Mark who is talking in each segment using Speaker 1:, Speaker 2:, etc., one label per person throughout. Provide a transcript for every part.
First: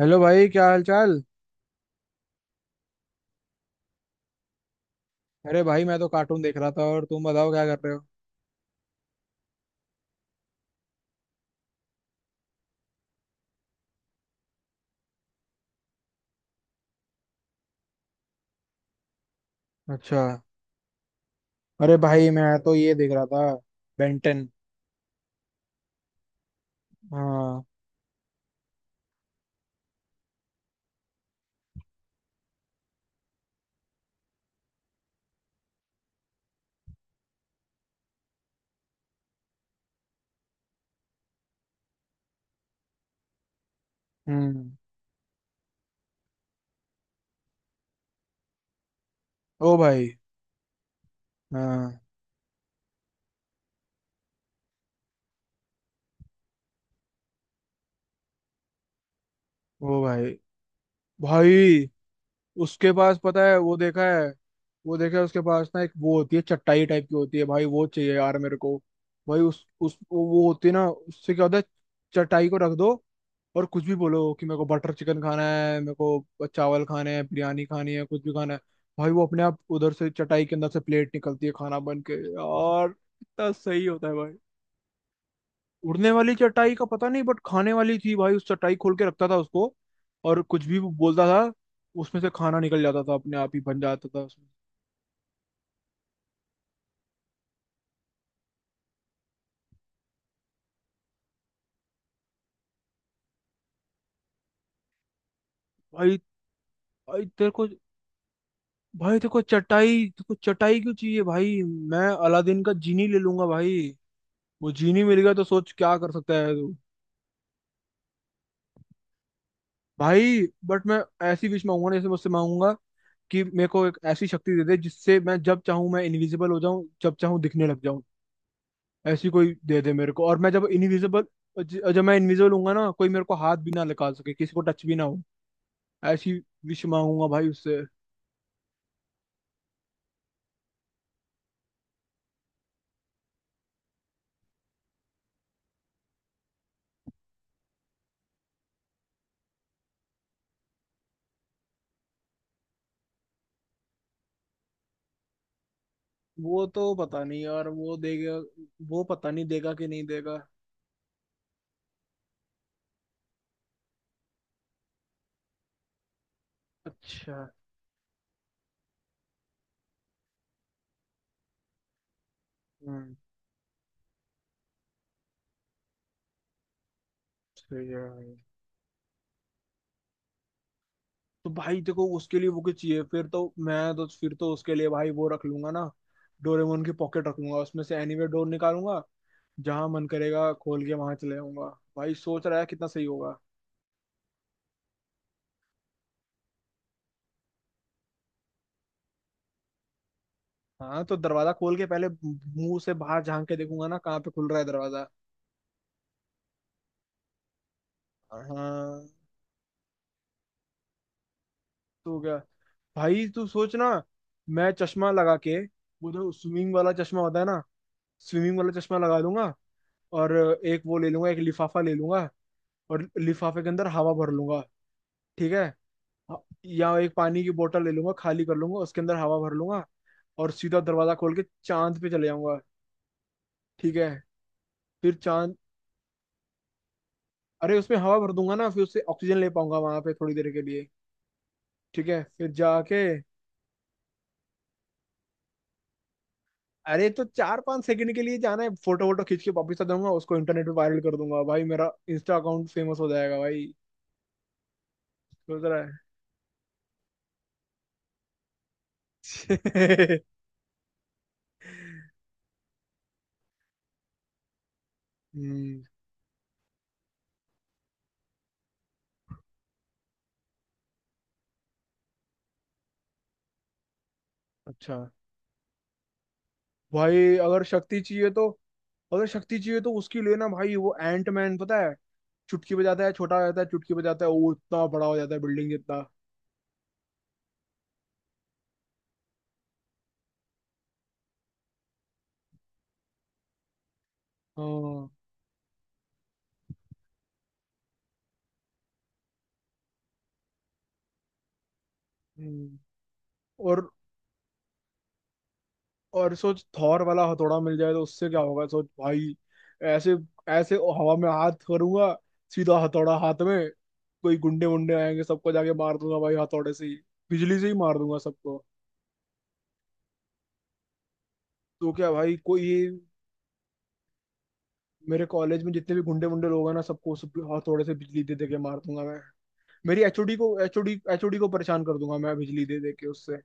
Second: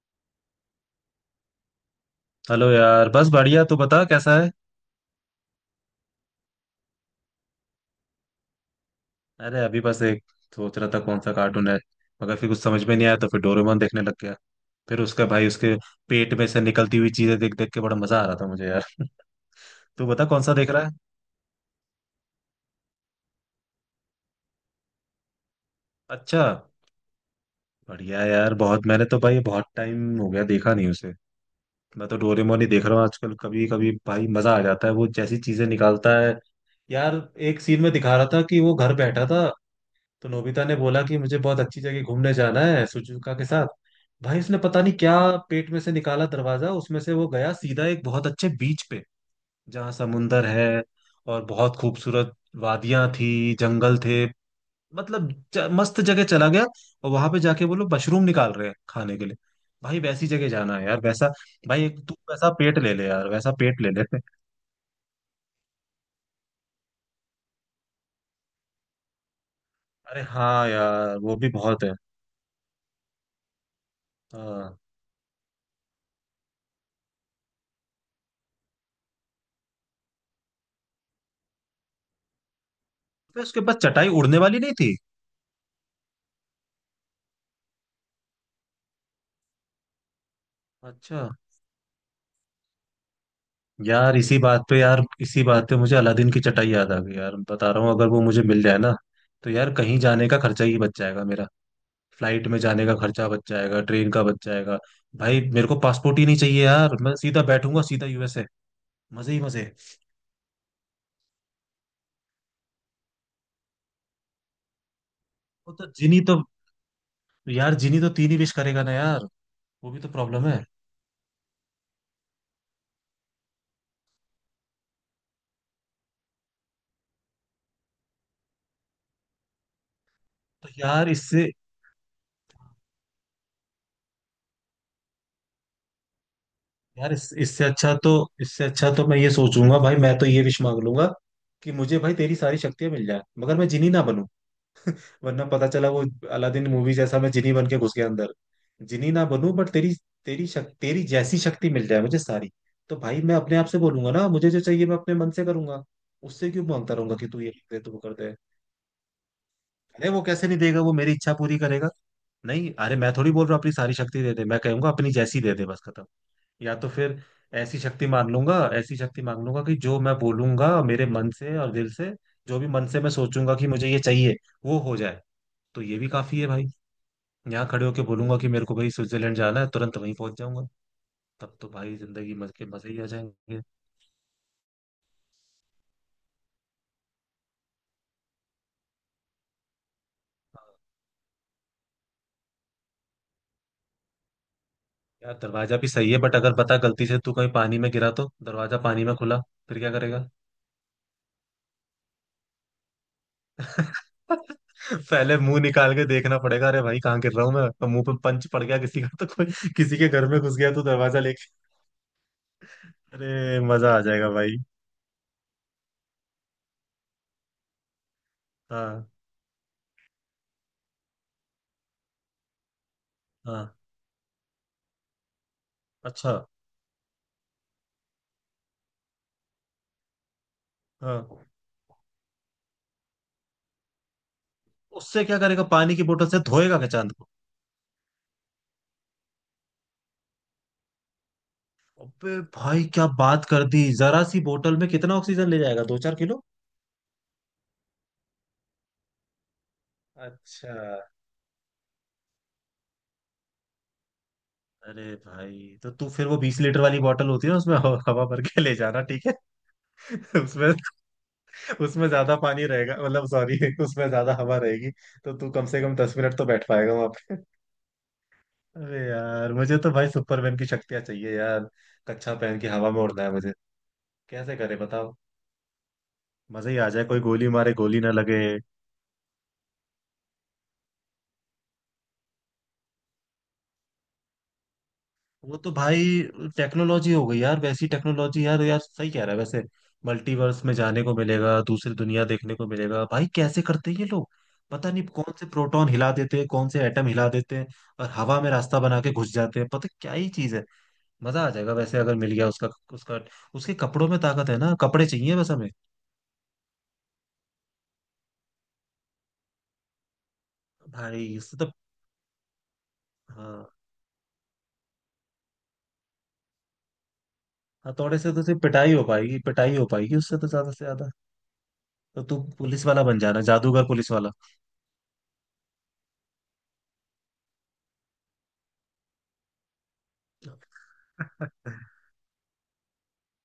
Speaker 1: Hello भाई, क्या हाल चाल।
Speaker 2: हेलो यार, बस बढ़िया। तू बता कैसा है।
Speaker 1: अरे भाई, मैं तो कार्टून देख रहा था। और तुम बताओ क्या कर रहे हो।
Speaker 2: अरे अभी बस एक सोच रहा था कौन सा कार्टून है, मगर फिर कुछ समझ में नहीं आया तो फिर डोरेमोन देखने लग गया। फिर उसका भाई, उसके पेट में से निकलती हुई चीजें देख देख के बड़ा मजा आ रहा था मुझे यार। तू
Speaker 1: अच्छा।
Speaker 2: बता कौन सा देख रहा है।
Speaker 1: अरे भाई, मैं तो ये देख रहा था। बेंटन।
Speaker 2: अच्छा।
Speaker 1: हाँ।
Speaker 2: बढ़िया है यार बहुत, मैंने तो भाई बहुत टाइम हो गया देखा नहीं उसे। मैं तो डोरेमोन ही देख रहा हूँ आजकल। कभी कभी भाई मजा आ जाता है, वो जैसी चीजें निकालता है। यार एक सीन में दिखा रहा था कि वो घर बैठा था, तो नोबिता ने बोला कि मुझे बहुत अच्छी जगह घूमने जाना है सुजुका के साथ। भाई उसने
Speaker 1: हम्म।
Speaker 2: पता नहीं क्या पेट में से निकाला दरवाजा, उसमें से वो गया सीधा एक बहुत अच्छे बीच पे
Speaker 1: ओ
Speaker 2: जहाँ
Speaker 1: भाई।
Speaker 2: समुंदर है और बहुत
Speaker 1: हाँ।
Speaker 2: खूबसूरत वादियां थी, जंगल थे, मतलब मस्त जगह चला गया। और वहां पे जाके वो लोग मशरूम निकाल रहे हैं खाने के लिए।
Speaker 1: ओ
Speaker 2: भाई वैसी
Speaker 1: भाई।
Speaker 2: जगह जाना है यार, वैसा। भाई
Speaker 1: भाई
Speaker 2: एक तू वैसा पेट
Speaker 1: उसके
Speaker 2: ले ले
Speaker 1: पास
Speaker 2: यार,
Speaker 1: पता
Speaker 2: वैसा
Speaker 1: है, वो
Speaker 2: पेट ले
Speaker 1: देखा
Speaker 2: ले।
Speaker 1: है। वो देखा है उसके पास ना, एक वो होती है चटाई टाइप की होती है भाई, वो चाहिए यार मेरे को। भाई उस
Speaker 2: अरे
Speaker 1: वो होती
Speaker 2: हाँ
Speaker 1: है ना,
Speaker 2: यार,
Speaker 1: उससे
Speaker 2: वो
Speaker 1: क्या
Speaker 2: भी
Speaker 1: होता है।
Speaker 2: बहुत है।
Speaker 1: चटाई को रख दो और कुछ भी बोलो कि मेरे को
Speaker 2: हाँ।
Speaker 1: बटर चिकन खाना है, मेरे को चावल खाने हैं, बिरयानी खानी है, कुछ भी खाना है। भाई वो अपने आप उधर से चटाई के अंदर से प्लेट निकलती है, खाना बन के। यार
Speaker 2: तो
Speaker 1: कितना
Speaker 2: उसके पास
Speaker 1: सही होता
Speaker 2: चटाई
Speaker 1: है भाई।
Speaker 2: उड़ने वाली नहीं थी।
Speaker 1: उड़ने वाली चटाई का पता नहीं, बट खाने वाली थी भाई। उस चटाई खोल के रखता था उसको और कुछ भी बोलता
Speaker 2: अच्छा।
Speaker 1: था, उसमें से खाना निकल जाता था, अपने आप ही बन जाता
Speaker 2: यार
Speaker 1: था
Speaker 2: इसी
Speaker 1: उसमें।
Speaker 2: बात पे यार इसी बात पे मुझे अलादीन की चटाई याद आ गई यार, बता रहा हूँ। अगर वो मुझे मिल जाए ना, तो यार कहीं जाने का खर्चा ही बच जाएगा मेरा। फ्लाइट में जाने का खर्चा बच जाएगा, ट्रेन का बच जाएगा। भाई मेरे को
Speaker 1: भाई।
Speaker 2: पासपोर्ट ही नहीं चाहिए यार, मैं
Speaker 1: भाई
Speaker 2: सीधा
Speaker 1: तेरे को,
Speaker 2: बैठूंगा सीधा यूएसए।
Speaker 1: भाई तेरे
Speaker 2: मजे
Speaker 1: को
Speaker 2: ही मजे।
Speaker 1: चटाई, तेरे को चटाई क्यों चाहिए भाई। मैं अलादीन का जीनी ले लूंगा भाई। वो जीनी मिल गया तो सोच
Speaker 2: वो तो
Speaker 1: क्या कर
Speaker 2: जिनी
Speaker 1: सकता
Speaker 2: तो
Speaker 1: है तू।
Speaker 2: यार जिनी तो तीन ही विश करेगा ना यार। वो भी तो
Speaker 1: भाई
Speaker 2: प्रॉब्लम है।
Speaker 1: बट मैं ऐसी विश मांगूंगा ना, जैसे मुझसे मांगूंगा कि मेरे को एक ऐसी शक्ति दे दे जिससे मैं जब चाहूं मैं इनविजिबल हो जाऊं, जब चाहूं दिखने लग जाऊं। ऐसी कोई दे दे मेरे को। और मैं जब
Speaker 2: तो यार
Speaker 1: इनविजिबल, जब मैं इनविजिबल हूंगा ना, कोई मेरे को हाथ भी ना लगा सके, किसी को टच भी ना हो। ऐसी विश मांगूंगा भाई
Speaker 2: इससे
Speaker 1: उससे।
Speaker 2: अच्छा तो, इससे अच्छा तो मैं ये सोचूंगा भाई। मैं तो ये विश मांग लूंगा कि मुझे भाई तेरी सारी शक्तियां मिल जाए, मगर मैं जिनी ना बनूं। वरना पता चला वो अलादीन मूवी जैसा मैं जिनी बन के घुस गया अंदर। जिनी ना बनूं, बट तेरी तेरी शक, तेरी जैसी शक्ति मिल जाए मुझे सारी। तो भाई मैं अपने आप से बोलूंगा ना मुझे जो चाहिए, मैं अपने मन से करूंगा। उससे क्यों
Speaker 1: वो तो
Speaker 2: मांगता रहूंगा
Speaker 1: पता
Speaker 2: कि
Speaker 1: नहीं
Speaker 2: तू ये
Speaker 1: यार
Speaker 2: कर दे तू
Speaker 1: वो
Speaker 2: वो कर दे।
Speaker 1: देगा। वो पता नहीं देगा कि नहीं
Speaker 2: अरे वो
Speaker 1: देगा।
Speaker 2: कैसे नहीं देगा, वो मेरी इच्छा पूरी करेगा। नहीं, अरे मैं थोड़ी बोल रहा हूँ अपनी सारी शक्ति दे दे। मैं कहूंगा अपनी जैसी दे दे बस, खत्म। या तो फिर
Speaker 1: अच्छा।
Speaker 2: ऐसी शक्ति मांग लूंगा, ऐसी शक्ति मांग लूंगा कि जो मैं बोलूंगा मेरे मन से और दिल से, जो भी मन से मैं
Speaker 1: हम्म।
Speaker 2: सोचूंगा कि मुझे ये चाहिए, वो हो जाए। तो ये भी काफी है भाई। यहाँ खड़े
Speaker 1: सही है
Speaker 2: होके
Speaker 1: भाई।
Speaker 2: बोलूंगा कि मेरे को भाई स्विट्जरलैंड जाना है, तुरंत वहीं पहुंच जाऊंगा।
Speaker 1: तो
Speaker 2: तब तो
Speaker 1: भाई
Speaker 2: भाई
Speaker 1: देखो
Speaker 2: जिंदगी
Speaker 1: उसके लिए
Speaker 2: मजे
Speaker 1: वो
Speaker 2: के
Speaker 1: क्या
Speaker 2: मजे ही
Speaker 1: चाहिए।
Speaker 2: आ
Speaker 1: फिर तो
Speaker 2: जाएंगे।
Speaker 1: मैं तो, फिर तो उसके लिए भाई वो रख लूंगा ना, डोरेमोन की पॉकेट रख लूंगा। उसमें से एनीवे डोर निकालूंगा, जहां मन करेगा खोल के वहां चले जाऊंगा। भाई सोच रहा है कितना सही होगा।
Speaker 2: यार दरवाजा भी सही है, बट अगर बता गलती से तू कहीं पानी में गिरा, तो दरवाजा पानी में खुला, फिर क्या करेगा।
Speaker 1: हाँ, तो दरवाजा खोल के पहले मुंह से बाहर झांक के देखूंगा ना कहाँ पे खुल रहा है दरवाजा।
Speaker 2: पहले मुंह निकाल के देखना पड़ेगा, अरे भाई कहाँ गिर रहा हूँ मैं। और मुंह पे पंच पड़ गया किसी
Speaker 1: हाँ।
Speaker 2: का तो, कोई किसी के घर में घुस गया तो दरवाजा लेके।
Speaker 1: तो क्या भाई, तू
Speaker 2: अरे
Speaker 1: सोच ना।
Speaker 2: मजा आ जाएगा भाई।
Speaker 1: मैं चश्मा लगा के, वो जो स्विमिंग वाला चश्मा होता है ना, स्विमिंग वाला चश्मा
Speaker 2: हाँ।
Speaker 1: लगा लूंगा। और एक वो ले लूंगा, एक लिफाफा ले लूंगा और लिफाफे के
Speaker 2: हाँ।
Speaker 1: अंदर हवा भर लूंगा। ठीक है।
Speaker 2: अच्छा।
Speaker 1: या एक पानी की बोतल ले लूंगा, खाली कर लूंगा, उसके अंदर हवा भर लूंगा और सीधा दरवाजा खोल के
Speaker 2: हाँ।
Speaker 1: चांद पे चले जाऊंगा। ठीक है। फिर
Speaker 2: उससे क्या
Speaker 1: चांद।
Speaker 2: करेगा, पानी की बोतल से धोएगा क्या चांद को।
Speaker 1: अरे उसमें हवा भर दूंगा ना, फिर उससे ऑक्सीजन ले पाऊंगा वहां पे थोड़ी देर के लिए। ठीक है
Speaker 2: अबे
Speaker 1: फिर
Speaker 2: भाई
Speaker 1: जाके।
Speaker 2: क्या बात कर दी, जरा सी बोतल में कितना ऑक्सीजन ले जाएगा, दो चार किलो।
Speaker 1: अरे तो 4-5 सेकंड के लिए जाना है। फोटो वोटो खींच के वापिस आ जाऊंगा, उसको इंटरनेट पे
Speaker 2: अच्छा।
Speaker 1: वायरल कर दूंगा भाई। मेरा इंस्टा अकाउंट फेमस हो जाएगा भाई।
Speaker 2: अरे
Speaker 1: सोच रहा
Speaker 2: भाई तो
Speaker 1: है।
Speaker 2: तू फिर वो 20 लीटर वाली बोतल होती है, उसमें हवा हवा भर के ले जाना, ठीक है। उसमें उसमें ज्यादा पानी रहेगा, मतलब सॉरी, उसमें ज्यादा हवा रहेगी। तो तू कम से
Speaker 1: हम्म।
Speaker 2: कम 10 मिनट तो बैठ पाएगा वहां पे। अरे यार मुझे तो भाई सुपरमैन की शक्तियां चाहिए यार। कच्छा पहन के हवा में उड़ना है मुझे, कैसे करे
Speaker 1: अच्छा।
Speaker 2: बताओ। मजा ही आ जाए, कोई
Speaker 1: भाई
Speaker 2: गोली
Speaker 1: अगर
Speaker 2: मारे
Speaker 1: शक्ति
Speaker 2: गोली ना
Speaker 1: चाहिए
Speaker 2: लगे।
Speaker 1: तो, अगर शक्ति चाहिए तो उसकी लेना भाई, वो एंट मैन पता है। चुटकी बजाता है छोटा हो जाता है, चुटकी बजाता है वो इतना बड़ा हो जाता है,
Speaker 2: वो
Speaker 1: बिल्डिंग
Speaker 2: तो
Speaker 1: जितना।
Speaker 2: भाई टेक्नोलॉजी हो गई यार, वैसी टेक्नोलॉजी यार, यार सही कह रहा है वैसे। मल्टीवर्स में जाने को मिलेगा, दूसरी दुनिया देखने को मिलेगा। भाई कैसे करते हैं ये लोग, पता नहीं
Speaker 1: हाँ।
Speaker 2: कौन से प्रोटॉन हिला देते हैं, कौन से एटम हिला देते हैं, और हवा में रास्ता बना के घुस जाते हैं। पता क्या ही चीज है। मजा आ जाएगा वैसे अगर मिल गया उसका।
Speaker 1: हम्म।
Speaker 2: उसका, उसके
Speaker 1: और
Speaker 2: कपड़ों में ताकत है ना, कपड़े चाहिए बस हमें।
Speaker 1: और सोच थॉर वाला हथौड़ा मिल जाए तो उससे क्या होगा, सोच भाई। ऐसे, ऐसे हवा
Speaker 2: भाई
Speaker 1: में हाथ
Speaker 2: इससे तो,
Speaker 1: करूंगा, सीधा हथौड़ा हाथ में।
Speaker 2: हाँ,
Speaker 1: कोई गुंडे वुंडे आएंगे सबको जाके मार दूंगा भाई हथौड़े से ही। बिजली से ही मार दूंगा
Speaker 2: हथौड़े से तो सिर्फ
Speaker 1: सबको।
Speaker 2: पिटाई हो पाएगी, पिटाई हो पाएगी उससे तो ज्यादा से ज्यादा।
Speaker 1: तो क्या
Speaker 2: तो
Speaker 1: भाई
Speaker 2: तू
Speaker 1: कोई ये।
Speaker 2: पुलिस वाला बन जाना, जादूगर पुलिस वाला।
Speaker 1: मेरे कॉलेज में जितने भी गुंडे वुंडे लोग हैं ना, सबको, सब हथौड़े से बिजली दे दे के मार दूंगा मैं। मेरी एचओडी को, एचओडी एचओडी को परेशान कर दूंगा मैं बिजली दे दे के उससे।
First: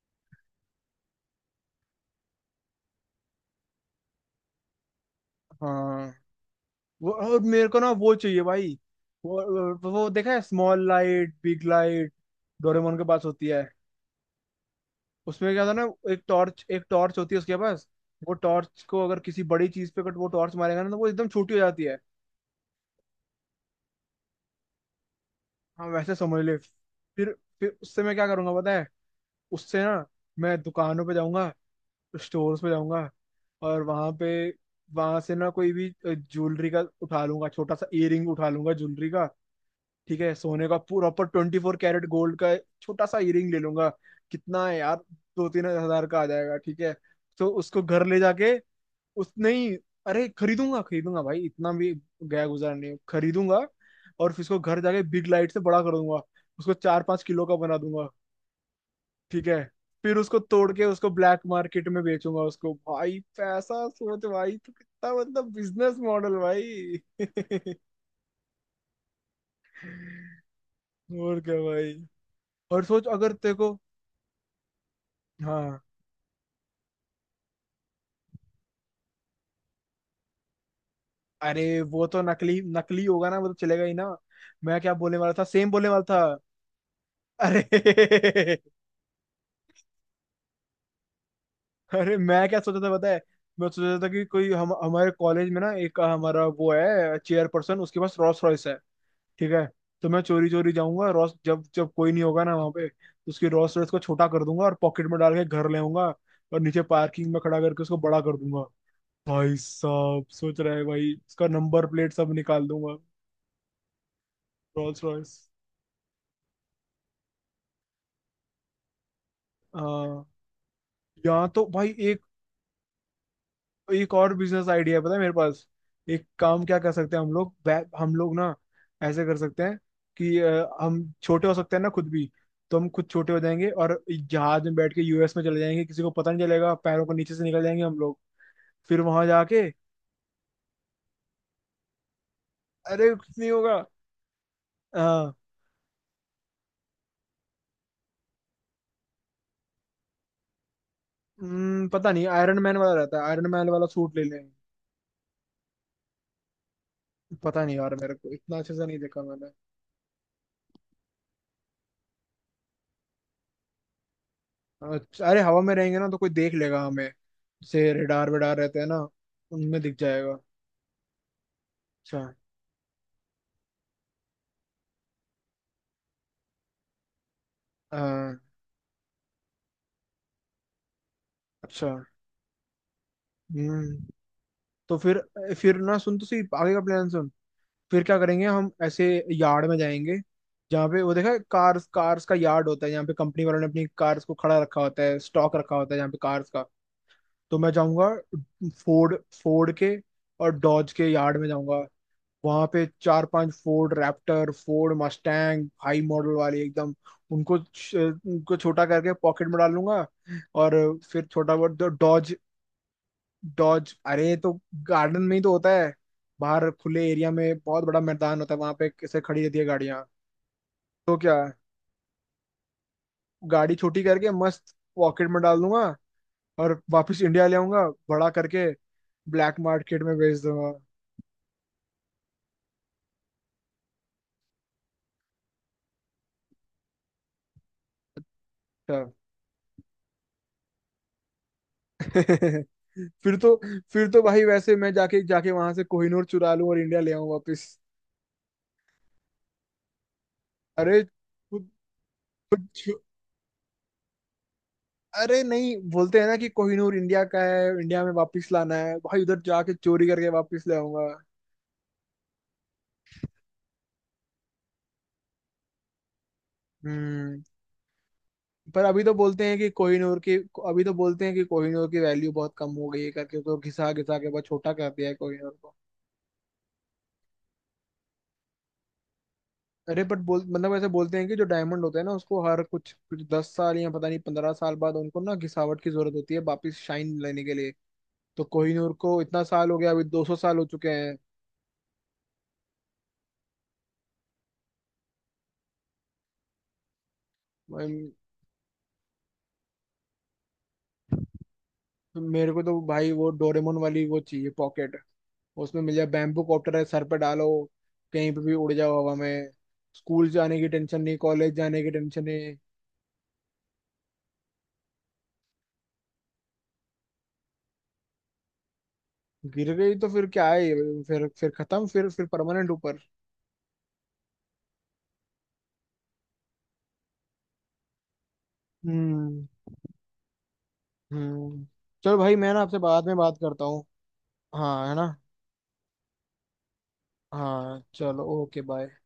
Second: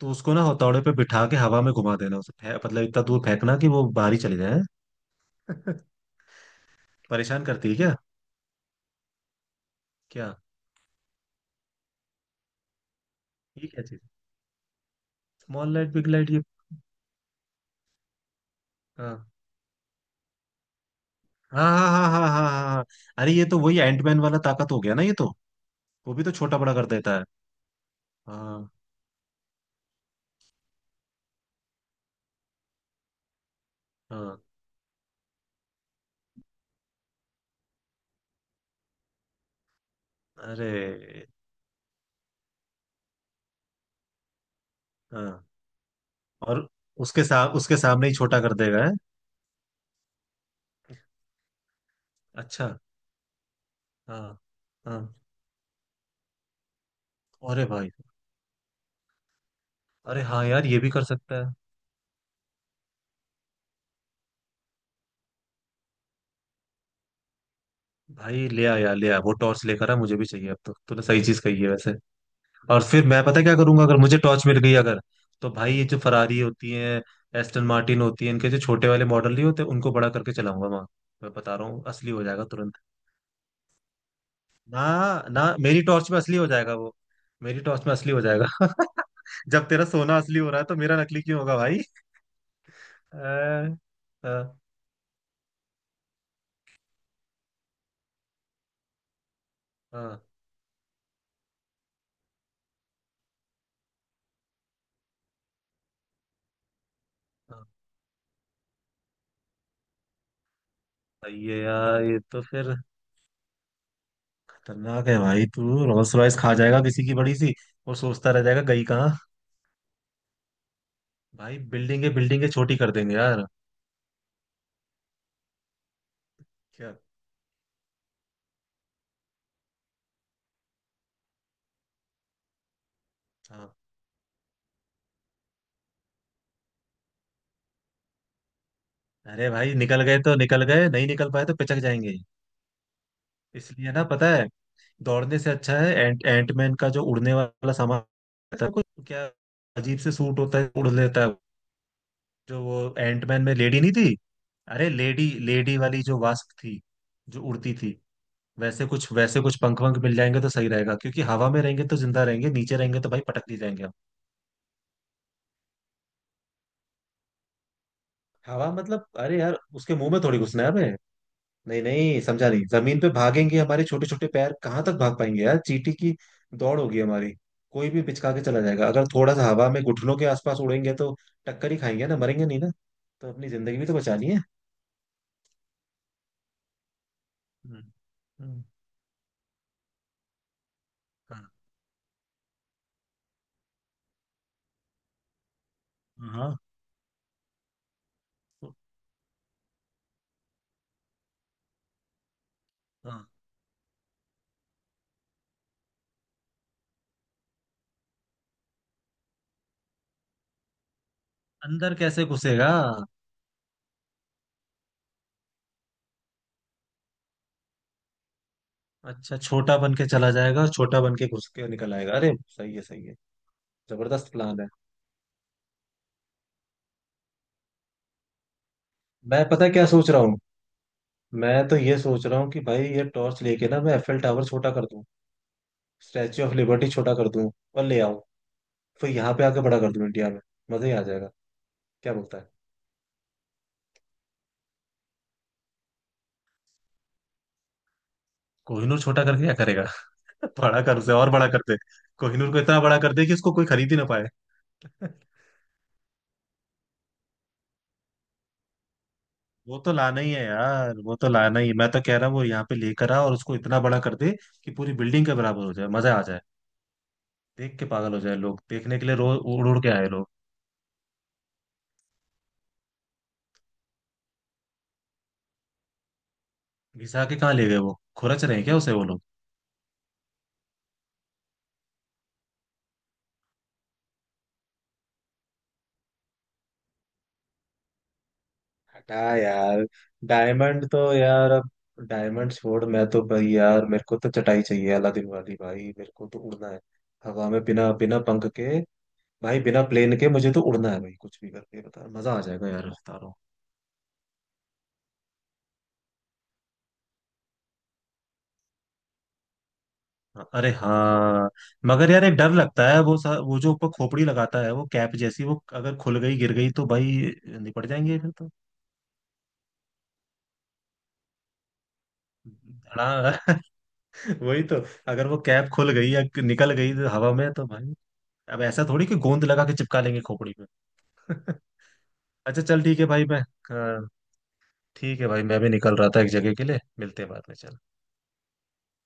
Speaker 2: तो उसको ना हथौड़े पे बिठा के हवा में घुमा देना उसे, मतलब इतना दूर फेंकना कि वो बाहर ही चले जाए।
Speaker 1: हाँ। वो और
Speaker 2: परेशान
Speaker 1: मेरे
Speaker 2: करती है
Speaker 1: को ना
Speaker 2: क्या।
Speaker 1: वो चाहिए भाई। वो
Speaker 2: क्या।
Speaker 1: देखा है small light big light, Doraemon के पास होती है।
Speaker 2: ये क्या चीज।
Speaker 1: उसमें क्या था
Speaker 2: स्मॉल
Speaker 1: ना,
Speaker 2: लाइट बिग
Speaker 1: एक
Speaker 2: लाइट ये।
Speaker 1: टॉर्च, एक टॉर्च होती है उसके पास। वो टॉर्च को अगर
Speaker 2: हाँ
Speaker 1: किसी बड़ी चीज पे अगर वो टॉर्च मारेगा ना, तो वो एकदम छोटी हो
Speaker 2: हाँ
Speaker 1: जाती
Speaker 2: हाँ
Speaker 1: है।
Speaker 2: हाँ हाँ हाँ हाँ हाँ। अरे ये तो वही एंटमैन वाला ताकत हो गया ना ये तो।
Speaker 1: हाँ वैसे
Speaker 2: वो भी तो
Speaker 1: समझ ले,
Speaker 2: छोटा बड़ा कर देता है।
Speaker 1: फिर उससे मैं क्या करूंगा
Speaker 2: हाँ।
Speaker 1: पता है। उससे ना मैं दुकानों पे जाऊंगा, स्टोर्स पे जाऊंगा और वहां पे,
Speaker 2: हाँ।
Speaker 1: वहां से ना कोई भी ज्वेलरी का उठा लूंगा, छोटा सा ईयरिंग उठा लूंगा ज्वेलरी का। ठीक है, सोने
Speaker 2: अरे
Speaker 1: का प्रॉपर 24 कैरेट गोल्ड का। छोटा सा ईयरिंग ले लूंगा। कितना है यार,
Speaker 2: हाँ।
Speaker 1: 2-3 हजार का आ जाएगा।
Speaker 2: और
Speaker 1: ठीक है।
Speaker 2: उसके
Speaker 1: तो
Speaker 2: साथ, उसके
Speaker 1: उसको घर
Speaker 2: सामने ही
Speaker 1: ले
Speaker 2: छोटा
Speaker 1: जाके,
Speaker 2: कर देगा है।
Speaker 1: उस नहीं, अरे खरीदूंगा खरीदूंगा भाई, इतना भी गया
Speaker 2: अच्छा।
Speaker 1: गुजार नहीं। खरीदूंगा। और
Speaker 2: हाँ।
Speaker 1: फिर उसको घर
Speaker 2: हाँ।
Speaker 1: जाके बिग लाइट से बड़ा कर दूंगा, उसको 4-5 किलो का
Speaker 2: अरे
Speaker 1: बना
Speaker 2: भाई।
Speaker 1: दूंगा। ठीक है। फिर
Speaker 2: अरे
Speaker 1: उसको
Speaker 2: हाँ यार,
Speaker 1: तोड़
Speaker 2: ये
Speaker 1: के
Speaker 2: भी कर
Speaker 1: उसको ब्लैक
Speaker 2: सकता है।
Speaker 1: मार्केट में बेचूंगा उसको। भाई पैसा सोच भाई, तो कितना मतलब बिजनेस मॉडल भाई।
Speaker 2: भाई ले आ यार, ले आ वो टॉर्च लेकर आ, मुझे भी चाहिए अब तो। तूने सही चीज
Speaker 1: और क्या
Speaker 2: कही है वैसे।
Speaker 1: भाई।
Speaker 2: और
Speaker 1: और
Speaker 2: फिर
Speaker 1: सोच
Speaker 2: मैं
Speaker 1: अगर
Speaker 2: पता है
Speaker 1: तेरे
Speaker 2: क्या
Speaker 1: को।
Speaker 2: करूंगा अगर मुझे टॉर्च मिल गई। अगर, तो भाई
Speaker 1: हाँ।
Speaker 2: ये जो फरारी होती है, एस्टन मार्टिन होती है, इनके जो छोटे वाले मॉडल नहीं होते, उनको बड़ा करके चलाऊंगा वहां। मैं बता रहा
Speaker 1: अरे
Speaker 2: हूँ
Speaker 1: वो
Speaker 2: असली
Speaker 1: तो
Speaker 2: हो जाएगा
Speaker 1: नकली,
Speaker 2: तुरंत।
Speaker 1: नकली होगा ना, वो तो चलेगा ही ना। मैं
Speaker 2: ना,
Speaker 1: क्या बोलने वाला था,
Speaker 2: ना,
Speaker 1: सेम
Speaker 2: मेरी
Speaker 1: बोलने वाला
Speaker 2: टॉर्च में
Speaker 1: था।
Speaker 2: असली हो जाएगा वो। मेरी टॉर्च में असली हो
Speaker 1: अरे।
Speaker 2: जाएगा। जब तेरा सोना असली हो रहा है तो मेरा नकली क्यों होगा भाई।
Speaker 1: अरे मैं क्या सोचा था पता है। मैं
Speaker 2: अ,
Speaker 1: सोचा था कि कोई
Speaker 2: अ,
Speaker 1: हम, हमारे कॉलेज में ना एक हमारा वो है चेयर पर्सन, उसके पास रोल्स रॉयस है। ठीक है। तो
Speaker 2: अ,
Speaker 1: मैं चोरी चोरी जाऊंगा, रोस, जब जब कोई नहीं होगा ना वहां पे, तो उसकी रोल्स रॉयस को छोटा कर दूंगा और पॉकेट में डाल के घर ले आऊंगा। और नीचे पार्किंग में खड़ा करके उसको बड़ा कर दूंगा। भाई साहब सोच रहा है भाई, उसका
Speaker 2: ये
Speaker 1: नंबर
Speaker 2: यार,
Speaker 1: प्लेट
Speaker 2: ये
Speaker 1: सब
Speaker 2: तो
Speaker 1: निकाल
Speaker 2: फिर
Speaker 1: दूंगा। रोल्स
Speaker 2: खतरनाक है
Speaker 1: रॉयस।
Speaker 2: भाई। तू रोल्स रॉयस खा जाएगा किसी की बड़ी सी, और सोचता रह जाएगा गई कहाँ।
Speaker 1: हाँ। यहाँ
Speaker 2: भाई
Speaker 1: तो
Speaker 2: बिल्डिंगे
Speaker 1: भाई,
Speaker 2: बिल्डिंगे छोटी कर देंगे यार।
Speaker 1: एक और बिजनेस आइडिया पता है मेरे पास। एक काम क्या कर
Speaker 2: क्या।
Speaker 1: सकते हैं हम लोग, हम लोग ना ऐसे कर सकते हैं कि हम छोटे हो सकते हैं ना खुद भी। तो हम खुद छोटे हो जाएंगे
Speaker 2: हाँ।
Speaker 1: और जहाज में बैठ के यूएस में चले जाएंगे, किसी को पता नहीं चलेगा, पैरों को नीचे से निकल जाएंगे हम लोग। फिर वहां
Speaker 2: अरे
Speaker 1: जाके।
Speaker 2: भाई निकल गए तो निकल गए, नहीं निकल पाए तो पिचक जाएंगे।
Speaker 1: अरे कुछ नहीं होगा।
Speaker 2: इसलिए ना, पता है,
Speaker 1: हाँ।
Speaker 2: दौड़ने से अच्छा है एंटमैन का जो उड़ने वाला सामान रहता है कुछ, क्या अजीब से सूट होता है, उड़ लेता है।
Speaker 1: पता नहीं आयरन
Speaker 2: जो
Speaker 1: मैन वाला
Speaker 2: वो
Speaker 1: रहता है,
Speaker 2: एंटमैन
Speaker 1: आयरन
Speaker 2: में
Speaker 1: मैन
Speaker 2: लेडी
Speaker 1: वाला
Speaker 2: नहीं थी,
Speaker 1: सूट ले लेंगे।
Speaker 2: अरे लेडी, लेडी वाली जो वास्प थी, जो
Speaker 1: पता
Speaker 2: उड़ती
Speaker 1: नहीं यार,
Speaker 2: थी।
Speaker 1: मेरे को इतना अच्छे
Speaker 2: वैसे
Speaker 1: से नहीं
Speaker 2: कुछ,
Speaker 1: देखा मैंने।
Speaker 2: पंख वंख मिल जाएंगे तो सही रहेगा, क्योंकि हवा में रहेंगे तो जिंदा रहेंगे, नीचे रहेंगे तो भाई पटक नहीं जाएंगे हम।
Speaker 1: अच्छा, अरे हवा में रहेंगे ना तो कोई देख लेगा हमें, जैसे रेडार वेडार
Speaker 2: हवा
Speaker 1: रहते हैं ना,
Speaker 2: मतलब, अरे यार
Speaker 1: उनमें
Speaker 2: उसके
Speaker 1: दिख
Speaker 2: मुंह में
Speaker 1: जाएगा।
Speaker 2: थोड़ी घुसना है हमें। नहीं नहीं,
Speaker 1: अच्छा।
Speaker 2: समझा नहीं। जमीन पे भागेंगे हमारे छोटे छोटे पैर, कहाँ तक भाग पाएंगे यार, चींटी की दौड़ होगी हमारी। कोई भी पिचका
Speaker 1: हाँ।
Speaker 2: के चला जाएगा। अगर थोड़ा सा हवा में घुटनों के आसपास उड़ेंगे तो टक्कर ही
Speaker 1: अच्छा।
Speaker 2: खाएंगे ना, मरेंगे नहीं ना। तो अपनी जिंदगी भी तो
Speaker 1: हम्म।
Speaker 2: बचानी है।
Speaker 1: तो फिर ना सुन तो सही, आगे का प्लान सुन।
Speaker 2: हम्म।
Speaker 1: फिर क्या करेंगे
Speaker 2: हम्म।
Speaker 1: हम, ऐसे यार्ड में जाएंगे, जहाँ पे वो देखा है
Speaker 2: हाँ।
Speaker 1: कार्स, कार्स का यार्ड होता है जहाँ पे कंपनी वालों ने अपनी कार्स को खड़ा रखा होता है, स्टॉक रखा होता है जहाँ पे कार्स
Speaker 2: हाँ।
Speaker 1: का। तो मैं जाऊंगा
Speaker 2: तो-।
Speaker 1: फोर्ड, फोर्ड के और डॉज के यार्ड में जाऊंगा। वहां पे
Speaker 2: हाँ।
Speaker 1: 4-5 Ford Raptor, Ford Mustang, high model वाले एकदम, उनको छोटा करके पॉकेट में डाल लूंगा। और फिर छोटा बहुत।
Speaker 2: अंदर कैसे
Speaker 1: डॉज,
Speaker 2: घुसेगा।
Speaker 1: डॉज। अरे तो गार्डन में ही तो होता है, बाहर खुले एरिया में बहुत बड़ा मैदान होता है वहां पे, कैसे
Speaker 2: अच्छा,
Speaker 1: खड़ी रहती है
Speaker 2: छोटा बन
Speaker 1: गाड़ियाँ।
Speaker 2: के चला जाएगा और छोटा बन
Speaker 1: तो
Speaker 2: के
Speaker 1: क्या,
Speaker 2: घुस के निकल आएगा। अरे सही है सही है।
Speaker 1: गाड़ी छोटी करके
Speaker 2: जबरदस्त प्लान है।
Speaker 1: मस्त पॉकेट में डाल दूंगा और वापस इंडिया ले आऊंगा बड़ा करके।
Speaker 2: मैं
Speaker 1: ब्लैक
Speaker 2: पता है क्या
Speaker 1: मार्केट
Speaker 2: सोच
Speaker 1: में
Speaker 2: रहा हूँ।
Speaker 1: बेच दूंगा।
Speaker 2: मैं तो ये सोच रहा हूँ कि भाई ये टॉर्च लेके ना मैं एफएल टावर छोटा कर दूँ, स्टैच्यू ऑफ लिबर्टी छोटा कर दूं और ले आऊं।
Speaker 1: अच्छा।
Speaker 2: फिर यहाँ पे आके बड़ा कर दूं इंडिया में। मजा ही आ जाएगा। क्या बोलता है।
Speaker 1: फिर तो, फिर तो भाई वैसे मैं जाके, जाके वहां से कोहिनूर चुरा लूं और इंडिया ले आऊं वापस।
Speaker 2: कोहिनूर छोटा करके क्या करेगा। बड़ा कर
Speaker 1: अरे
Speaker 2: उसे, और बड़ा कर
Speaker 1: खुद,
Speaker 2: दे। कोहिनूर को
Speaker 1: खुद
Speaker 2: इतना बड़ा
Speaker 1: छु-
Speaker 2: कर दे कि उसको कोई खरीद ही ना पाए।
Speaker 1: अरे नहीं, बोलते हैं ना कि कोहिनूर इंडिया का है, इंडिया में वापस लाना है भाई। उधर जाके
Speaker 2: वो तो
Speaker 1: चोरी
Speaker 2: लाना
Speaker 1: करके
Speaker 2: ही है
Speaker 1: वापस ले
Speaker 2: यार,
Speaker 1: आऊंगा।
Speaker 2: वो तो लाना ही है। मैं तो कह रहा हूँ वो यहाँ पे लेकर आ और उसको इतना बड़ा कर दे कि पूरी बिल्डिंग के बराबर हो जाए, मजा आ जाए।
Speaker 1: हम्म।
Speaker 2: देख के पागल हो जाए लोग,
Speaker 1: पर
Speaker 2: देखने
Speaker 1: अभी
Speaker 2: के
Speaker 1: तो
Speaker 2: लिए रो,
Speaker 1: बोलते हैं
Speaker 2: उड़
Speaker 1: कि
Speaker 2: उड़ के आए
Speaker 1: कोहिनूर
Speaker 2: लोग।
Speaker 1: की, अभी तो बोलते हैं कि कोहिनूर की वैल्यू बहुत कम हो गई है करके, तो घिसा घिसा के बहुत छोटा कर दिया है कोहिनूर को।
Speaker 2: घिसा के कहाँ ले गए, वो खुरच रहे हैं क्या उसे वो लोग।
Speaker 1: अरे बट बोल, मतलब ऐसे बोलते हैं कि जो डायमंड होते हैं ना, उसको हर कुछ कुछ 10 साल या पता नहीं 15 साल बाद उनको ना घिसावट की जरूरत होती है वापिस शाइन लेने के लिए। तो कोहिनूर
Speaker 2: हटा
Speaker 1: को इतना साल हो
Speaker 2: यार,
Speaker 1: गया, अभी 200 साल हो
Speaker 2: डायमंड
Speaker 1: चुके
Speaker 2: तो
Speaker 1: हैं।
Speaker 2: यार अब, डायमंड छोड़। मैं तो भाई यार मेरे को तो चटाई चाहिए अलादीन वाली भाई, मेरे को तो उड़ना है हवा में बिना
Speaker 1: अम,
Speaker 2: बिना पंख के। भाई बिना प्लेन के मुझे तो उड़ना है भाई। कुछ भी करके बता, मजा आ
Speaker 1: मेरे को
Speaker 2: जाएगा
Speaker 1: तो
Speaker 2: यार
Speaker 1: भाई
Speaker 2: बता रहा
Speaker 1: वो
Speaker 2: हूँ।
Speaker 1: डोरेमोन वाली वो चाहिए, पॉकेट। उसमें मिल जाए बैम्बू कॉप्टर है, सर पे डालो, कहीं पे भी उड़ जाओ हवा में। स्कूल
Speaker 2: हाँ,
Speaker 1: जाने की
Speaker 2: अरे
Speaker 1: टेंशन नहीं,
Speaker 2: हाँ।
Speaker 1: कॉलेज जाने की
Speaker 2: मगर
Speaker 1: टेंशन
Speaker 2: यार एक डर
Speaker 1: नहीं।
Speaker 2: लगता है, वो जो ऊपर खोपड़ी लगाता है वो कैप जैसी, वो अगर खुल गई गिर गई तो भाई निपट जाएंगे फिर तो।
Speaker 1: गिर गई तो फिर क्या है, फिर खत्म, फिर परमानेंट ऊपर।
Speaker 2: हाँ। वही तो, अगर वो कैप खुल गई या निकल गई हवा में तो भाई, अब ऐसा थोड़ी कि गोंद
Speaker 1: हम्म।
Speaker 2: लगा के चिपका लेंगे खोपड़ी में।
Speaker 1: हम्म। चलो भाई, मैं ना
Speaker 2: अच्छा
Speaker 1: आपसे
Speaker 2: चल, ठीक
Speaker 1: बाद
Speaker 2: है
Speaker 1: में
Speaker 2: भाई,
Speaker 1: बात
Speaker 2: मैं।
Speaker 1: करता हूँ।
Speaker 2: हाँ।
Speaker 1: हाँ है ना।
Speaker 2: ठीक है भाई मैं भी निकल रहा था एक जगह के लिए। मिलते हैं बाद में, चल।
Speaker 1: हाँ चलो, ओके, बाय।